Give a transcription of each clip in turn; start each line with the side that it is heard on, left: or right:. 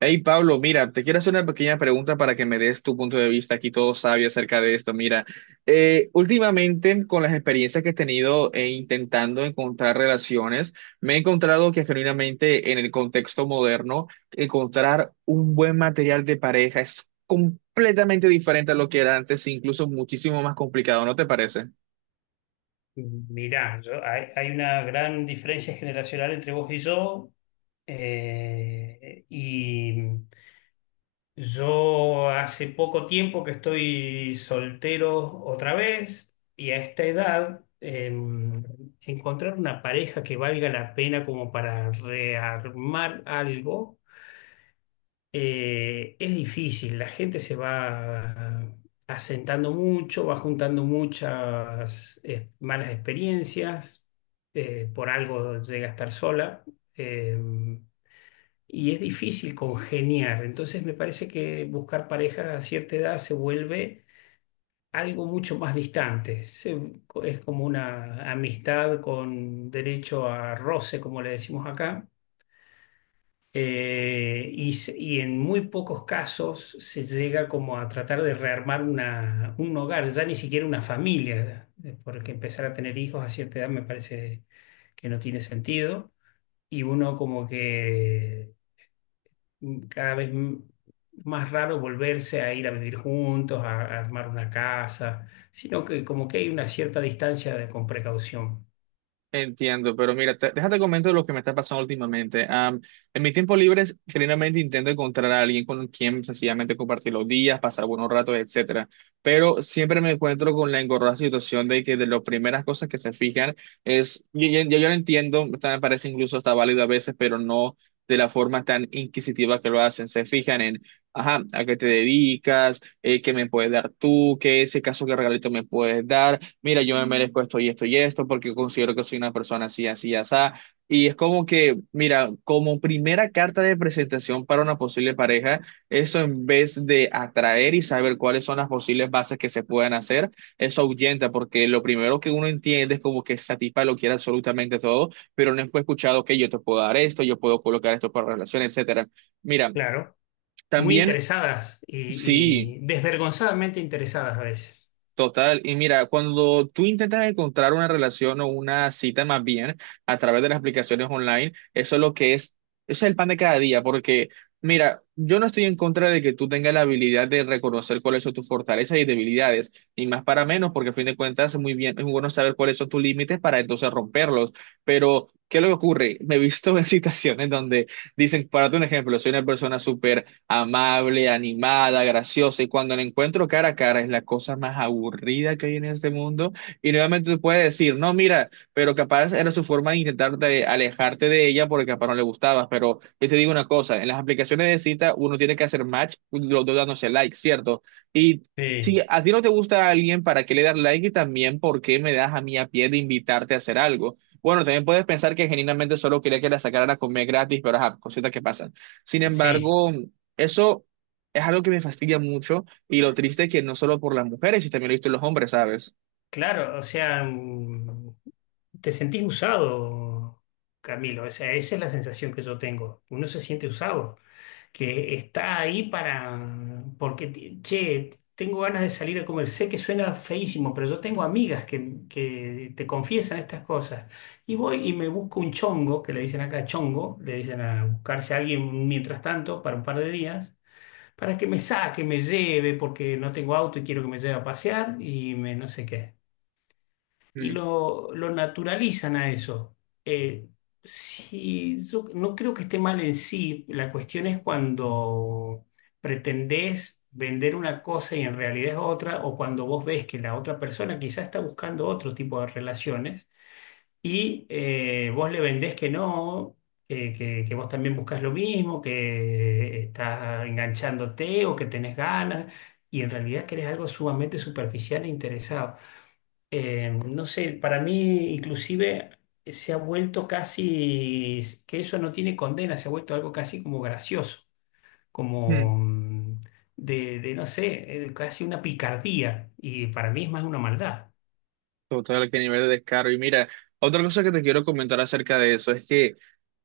right: Hey Pablo, mira, te quiero hacer una pequeña pregunta para que me des tu punto de vista aquí todo sabio acerca de esto. Mira, últimamente con las experiencias que he tenido e intentando encontrar relaciones, me he encontrado que genuinamente en el contexto moderno, encontrar un buen material de pareja es completamente diferente a lo que era antes, e incluso muchísimo más complicado, ¿no te parece?
left: Mirá, hay una gran diferencia generacional entre vos y yo. Y yo hace poco tiempo que estoy soltero otra vez y a esta edad, encontrar una pareja que valga la pena como para rearmar algo. Es difícil, la gente se va asentando mucho, va juntando muchas malas experiencias, por algo llega a estar sola, eh, y es difícil congeniar. Entonces me parece que buscar pareja a cierta edad se vuelve algo mucho más distante. Es como una amistad con derecho a roce, como le decimos acá, y en muy pocos casos se llega como a tratar de rearmar un hogar, ya ni siquiera una familia, porque empezar a tener hijos a cierta edad me parece que no tiene sentido. Y uno como que cada vez más raro volverse a ir a vivir juntos, a armar una casa, sino que como que hay una cierta distancia con precaución.
right: Entiendo, pero mira, déjate comento lo que me está pasando últimamente. En mi tiempo libre, generalmente intento encontrar a alguien con quien sencillamente compartir los días, pasar buenos ratos, etcétera. Pero siempre me encuentro con la engorrosa situación de que de las primeras cosas que se fijan es, yo, yo lo entiendo, hasta me parece incluso está válido a veces, pero no de la forma tan inquisitiva que lo hacen. Se fijan en, ajá, ¿a qué te dedicas? ¿Qué me puedes dar tú? ¿Qué ese caso, qué regalito me puedes dar? Mira, yo me merezco esto y esto y esto porque considero que soy una persona así, así, así. Y es como que, mira, como primera carta de presentación para una posible pareja, eso en vez de atraer y saber cuáles son las posibles bases que se pueden hacer, eso ahuyenta porque lo primero que uno entiende es como que esa tipa lo quiere absolutamente todo, pero no fue escuchado que yo te puedo dar esto, yo puedo colocar esto para relación, etcétera. Mira,
left: Claro, muy
right: también...
left: interesadas y,
right: Sí,
left: y desvergonzadamente interesadas a veces.
right: total, y mira, cuando tú intentas encontrar una relación o una cita más bien a través de las aplicaciones online, eso es lo que es, eso es el pan de cada día, porque mira, yo no estoy en contra de que tú tengas la habilidad de reconocer cuáles son tus fortalezas y debilidades, ni más para menos, porque a fin de cuentas es muy bien, es muy bueno saber cuáles son tus límites para entonces romperlos, pero ¿qué es lo que ocurre? Me he visto en situaciones donde dicen, para un ejemplo, soy una persona súper amable, animada, graciosa. Y cuando la encuentro cara a cara es la cosa más aburrida que hay en este mundo. Y nuevamente te puede decir, no, mira, pero capaz era su forma de intentar de alejarte de ella porque capaz no le gustabas. Pero yo te digo una cosa, en las aplicaciones de cita uno tiene que hacer match, los dos dándose like, ¿cierto? Y si
left: Sí.
right: a ti no te gusta a alguien, ¿para qué le das like? Y también, ¿por qué me das a mí a pie de invitarte a hacer algo? Bueno, también puedes pensar que genuinamente solo quería que la sacaran a comer gratis, pero ajá, cositas que pasan. Sin
left: Sí,
right: embargo, eso es algo que me fastidia mucho y lo triste es que no solo por las mujeres, y también lo he visto en los hombres, ¿sabes?
left: claro, o sea, te sentís usado, Camilo, o sea, esa es la sensación que yo tengo. Uno se siente usado, que está ahí para, porque, che, tengo ganas de salir a comer. Sé que suena feísimo, pero yo tengo amigas que te confiesan estas cosas. Y voy y me busco un chongo, que le dicen acá chongo, le dicen a buscarse a alguien mientras tanto para un par de días. Para que me saque, me lleve, porque no tengo auto y quiero que me lleve a pasear y me no sé qué. Y
right: Mm,
left: lo naturalizan a eso. Eh, sí, yo no creo que esté mal en sí, la cuestión es cuando pretendés vender una cosa y en realidad es otra, o cuando vos ves que la otra persona quizás está buscando otro tipo de relaciones y, vos le vendés que no, que vos también buscas lo mismo, que estás enganchándote o que tenés ganas, y en realidad que eres algo sumamente superficial e interesado. No sé, para mí inclusive se ha vuelto casi, que eso no tiene condena, se ha vuelto algo casi como gracioso,
right: mm.
left: como de, no sé, casi una picardía, y para mí es más una maldad.
right: Total, qué nivel de descaro. Y mira, otra cosa que te quiero comentar acerca de eso es que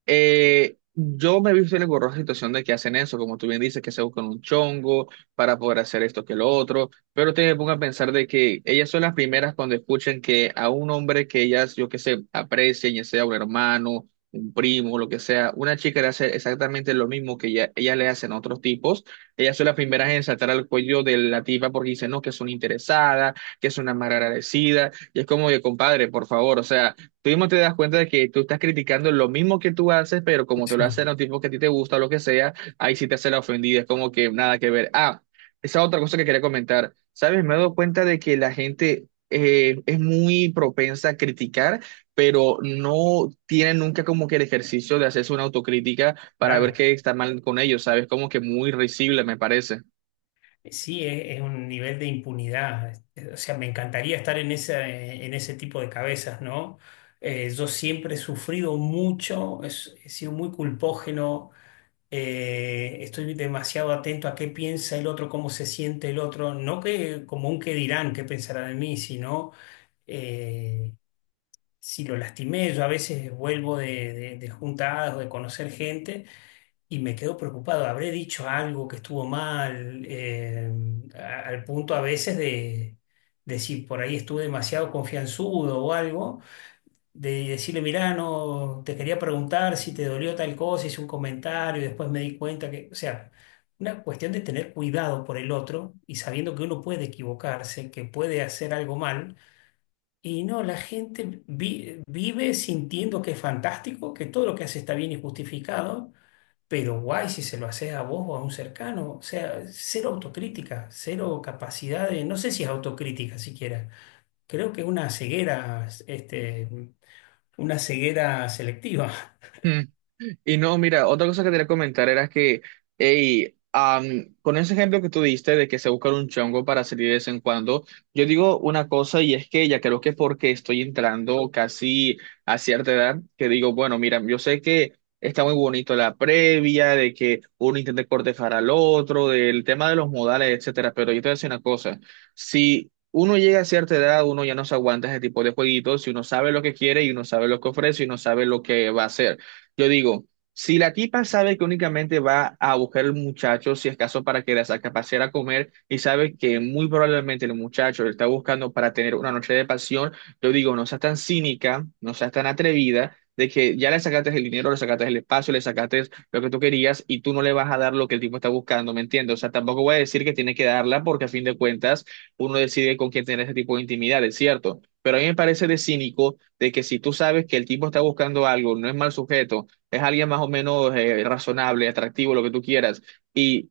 right: Yo me he visto en la engorrosa situación de que hacen eso, como tú bien dices, que se buscan un chongo para poder hacer esto que lo otro, pero te pongo a pensar de que ellas son las primeras cuando escuchan que a un hombre que ellas, yo que sé, aprecian, ya sea un hermano, un primo, lo que sea, una chica le hace exactamente lo mismo que ella, ellas le hacen a otros tipos, ellas son las primeras en saltar al cuello de la tipa porque dicen, no, que es una interesada, que es una mal agradecida, y es como de, compadre, por favor, o sea. Tú mismo te das cuenta de que tú estás criticando lo mismo que tú haces, pero como te lo
left: Sí,
right: hacen a un tipo que a ti te gusta o lo que sea, ahí sí te hace la ofendida, es como que nada que ver. Ah, esa otra cosa que quería comentar. ¿Sabes? Me he dado cuenta de que la gente es muy propensa a criticar, pero no tiene nunca como que el ejercicio de hacerse una autocrítica para ver
left: claro.
right: qué está mal con ellos, ¿sabes? Como que muy risible, me parece.
left: Sí, es un nivel de impunidad. O sea, me encantaría estar en en ese tipo de cabezas, ¿no? Yo siempre he sufrido mucho, he sido muy culpógeno. Estoy demasiado atento a qué piensa el otro, cómo se siente el otro, no que como un qué dirán, qué pensará de mí, sino, eh, si lo lastimé. Yo a veces vuelvo de juntadas o de conocer gente y me quedo preocupado, habré dicho algo que estuvo mal. Al punto a veces de, si por ahí estuve demasiado confianzudo o algo, de decirle, mirá, no, te quería preguntar si te dolió tal cosa, hice un comentario y después me di cuenta que, o sea, una cuestión de tener cuidado por el otro y sabiendo que uno puede equivocarse, que puede hacer algo mal. Y no, la gente vive sintiendo que es fantástico, que todo lo que hace está bien y justificado, pero guay si se lo haces a vos o a un cercano. O sea, cero autocrítica, cero capacidad de. No sé si es autocrítica siquiera. Creo que es una ceguera, una ceguera selectiva.
right: Y no, mira, otra cosa que quería comentar era que, hey, con ese ejemplo que tú diste de que se busca un chongo para salir de vez en cuando, yo digo una cosa y es que ya creo que es porque estoy entrando casi a cierta edad, que digo, bueno, mira, yo sé que está muy bonito la previa, de que uno intente cortejar al otro, del tema de los modales, etcétera, pero yo te voy a decir una cosa, si uno llega a cierta edad, uno ya no se aguanta ese tipo de jueguitos, si uno sabe lo que quiere y uno sabe lo que ofrece y uno sabe lo que va a hacer. Yo digo, si la tipa sabe que únicamente va a buscar al muchacho, si es caso para que la saque a pasear a comer, y sabe que muy probablemente el muchacho le está buscando para tener una noche de pasión, yo digo, no seas tan cínica, no seas tan atrevida, de que ya le sacaste el dinero, le sacaste el espacio, le sacaste lo que tú querías y tú no le vas a dar lo que el tipo está buscando, ¿me entiendes? O sea, tampoco voy a decir que tiene que darla porque a fin de cuentas uno decide con quién tener ese tipo de intimidad, es cierto. Pero a mí me parece de cínico de que si tú sabes que el tipo está buscando algo, no es mal sujeto, es alguien más o menos razonable, atractivo, lo que tú quieras, y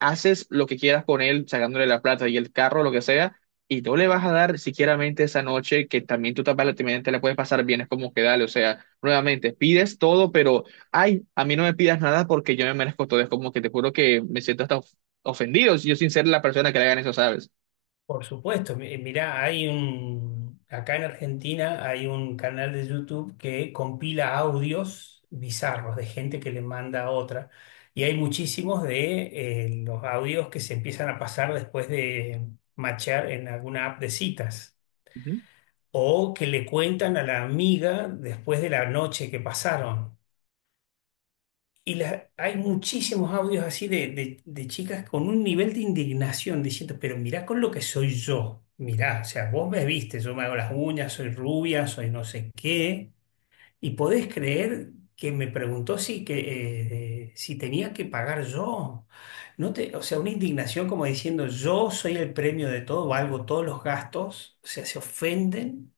right: haces lo que quieras con él, sacándole la plata y el carro, lo que sea, y no le vas a dar siquiera mente esa noche que también tú también también te la puedes pasar bien, es como que dale, o sea, nuevamente, pides todo, pero, ay, a mí no me pidas nada porque yo me merezco todo, es como que te juro que me siento hasta ofendido, yo sin ser la persona que le hagan eso, ¿sabes?
left: Por supuesto, mirá, acá en Argentina hay un canal de YouTube que compila audios bizarros de gente que le manda a otra. Y hay muchísimos de, los audios que se empiezan a pasar después de machear en alguna app de citas.
right: Ujú.
left: O que le cuentan a la amiga después de la noche que pasaron. Y hay muchísimos audios así de chicas con un nivel de indignación diciendo, pero mirá con lo que soy yo, mirá, o sea, vos me viste, yo me hago las uñas, soy rubia, soy no sé qué, y podés creer que me preguntó si tenía que pagar yo. No o sea, una indignación como diciendo, yo soy el premio de todo, valgo todos los gastos, o sea, se ofenden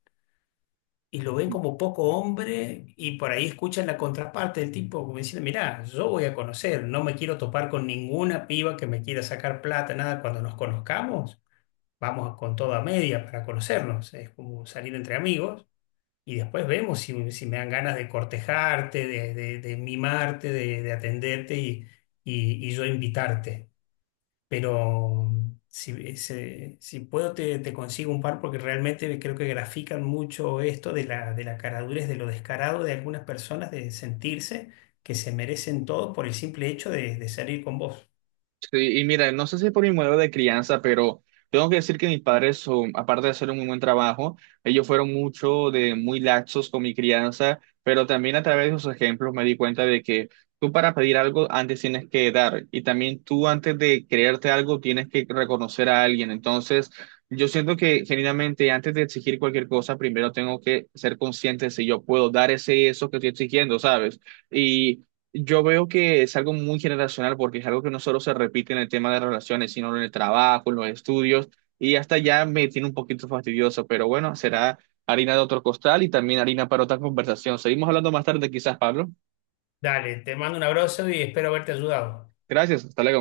left: y lo ven como poco hombre. Y por ahí escuchan la contraparte del tipo como diciendo, mirá, yo voy a conocer, no me quiero topar con ninguna piba que me quiera sacar plata, nada, cuando nos conozcamos, vamos con toda media para conocernos, es como salir entre amigos y después vemos si me dan ganas de cortejarte, de mimarte, de atenderte y, y yo invitarte. Pero si puedo te consigo un par, porque realmente creo que grafican mucho esto de la caradurez, de lo descarado de algunas personas, de sentirse que se merecen todo por el simple hecho de salir con vos.
right: Sí, y mira, no sé si por mi modelo de crianza, pero tengo que decir que mis padres, son, aparte de hacer un muy buen trabajo, ellos fueron mucho de muy laxos con mi crianza, pero también a través de sus ejemplos me di cuenta de que tú para pedir algo antes tienes que dar y también tú antes de creerte algo tienes que reconocer a alguien. Entonces, yo siento que genuinamente antes de exigir cualquier cosa, primero tengo que ser consciente de si yo puedo dar ese eso que estoy exigiendo, ¿sabes? Y yo veo que es algo muy generacional porque es algo que no solo se repite en el tema de relaciones, sino en el trabajo, en los estudios, y hasta ya me tiene un poquito fastidioso, pero bueno, será harina de otro costal y también harina para otra conversación. Seguimos hablando más tarde quizás, Pablo.
left: Dale, te mando un abrazo y espero haberte ayudado.
right: Gracias, hasta luego.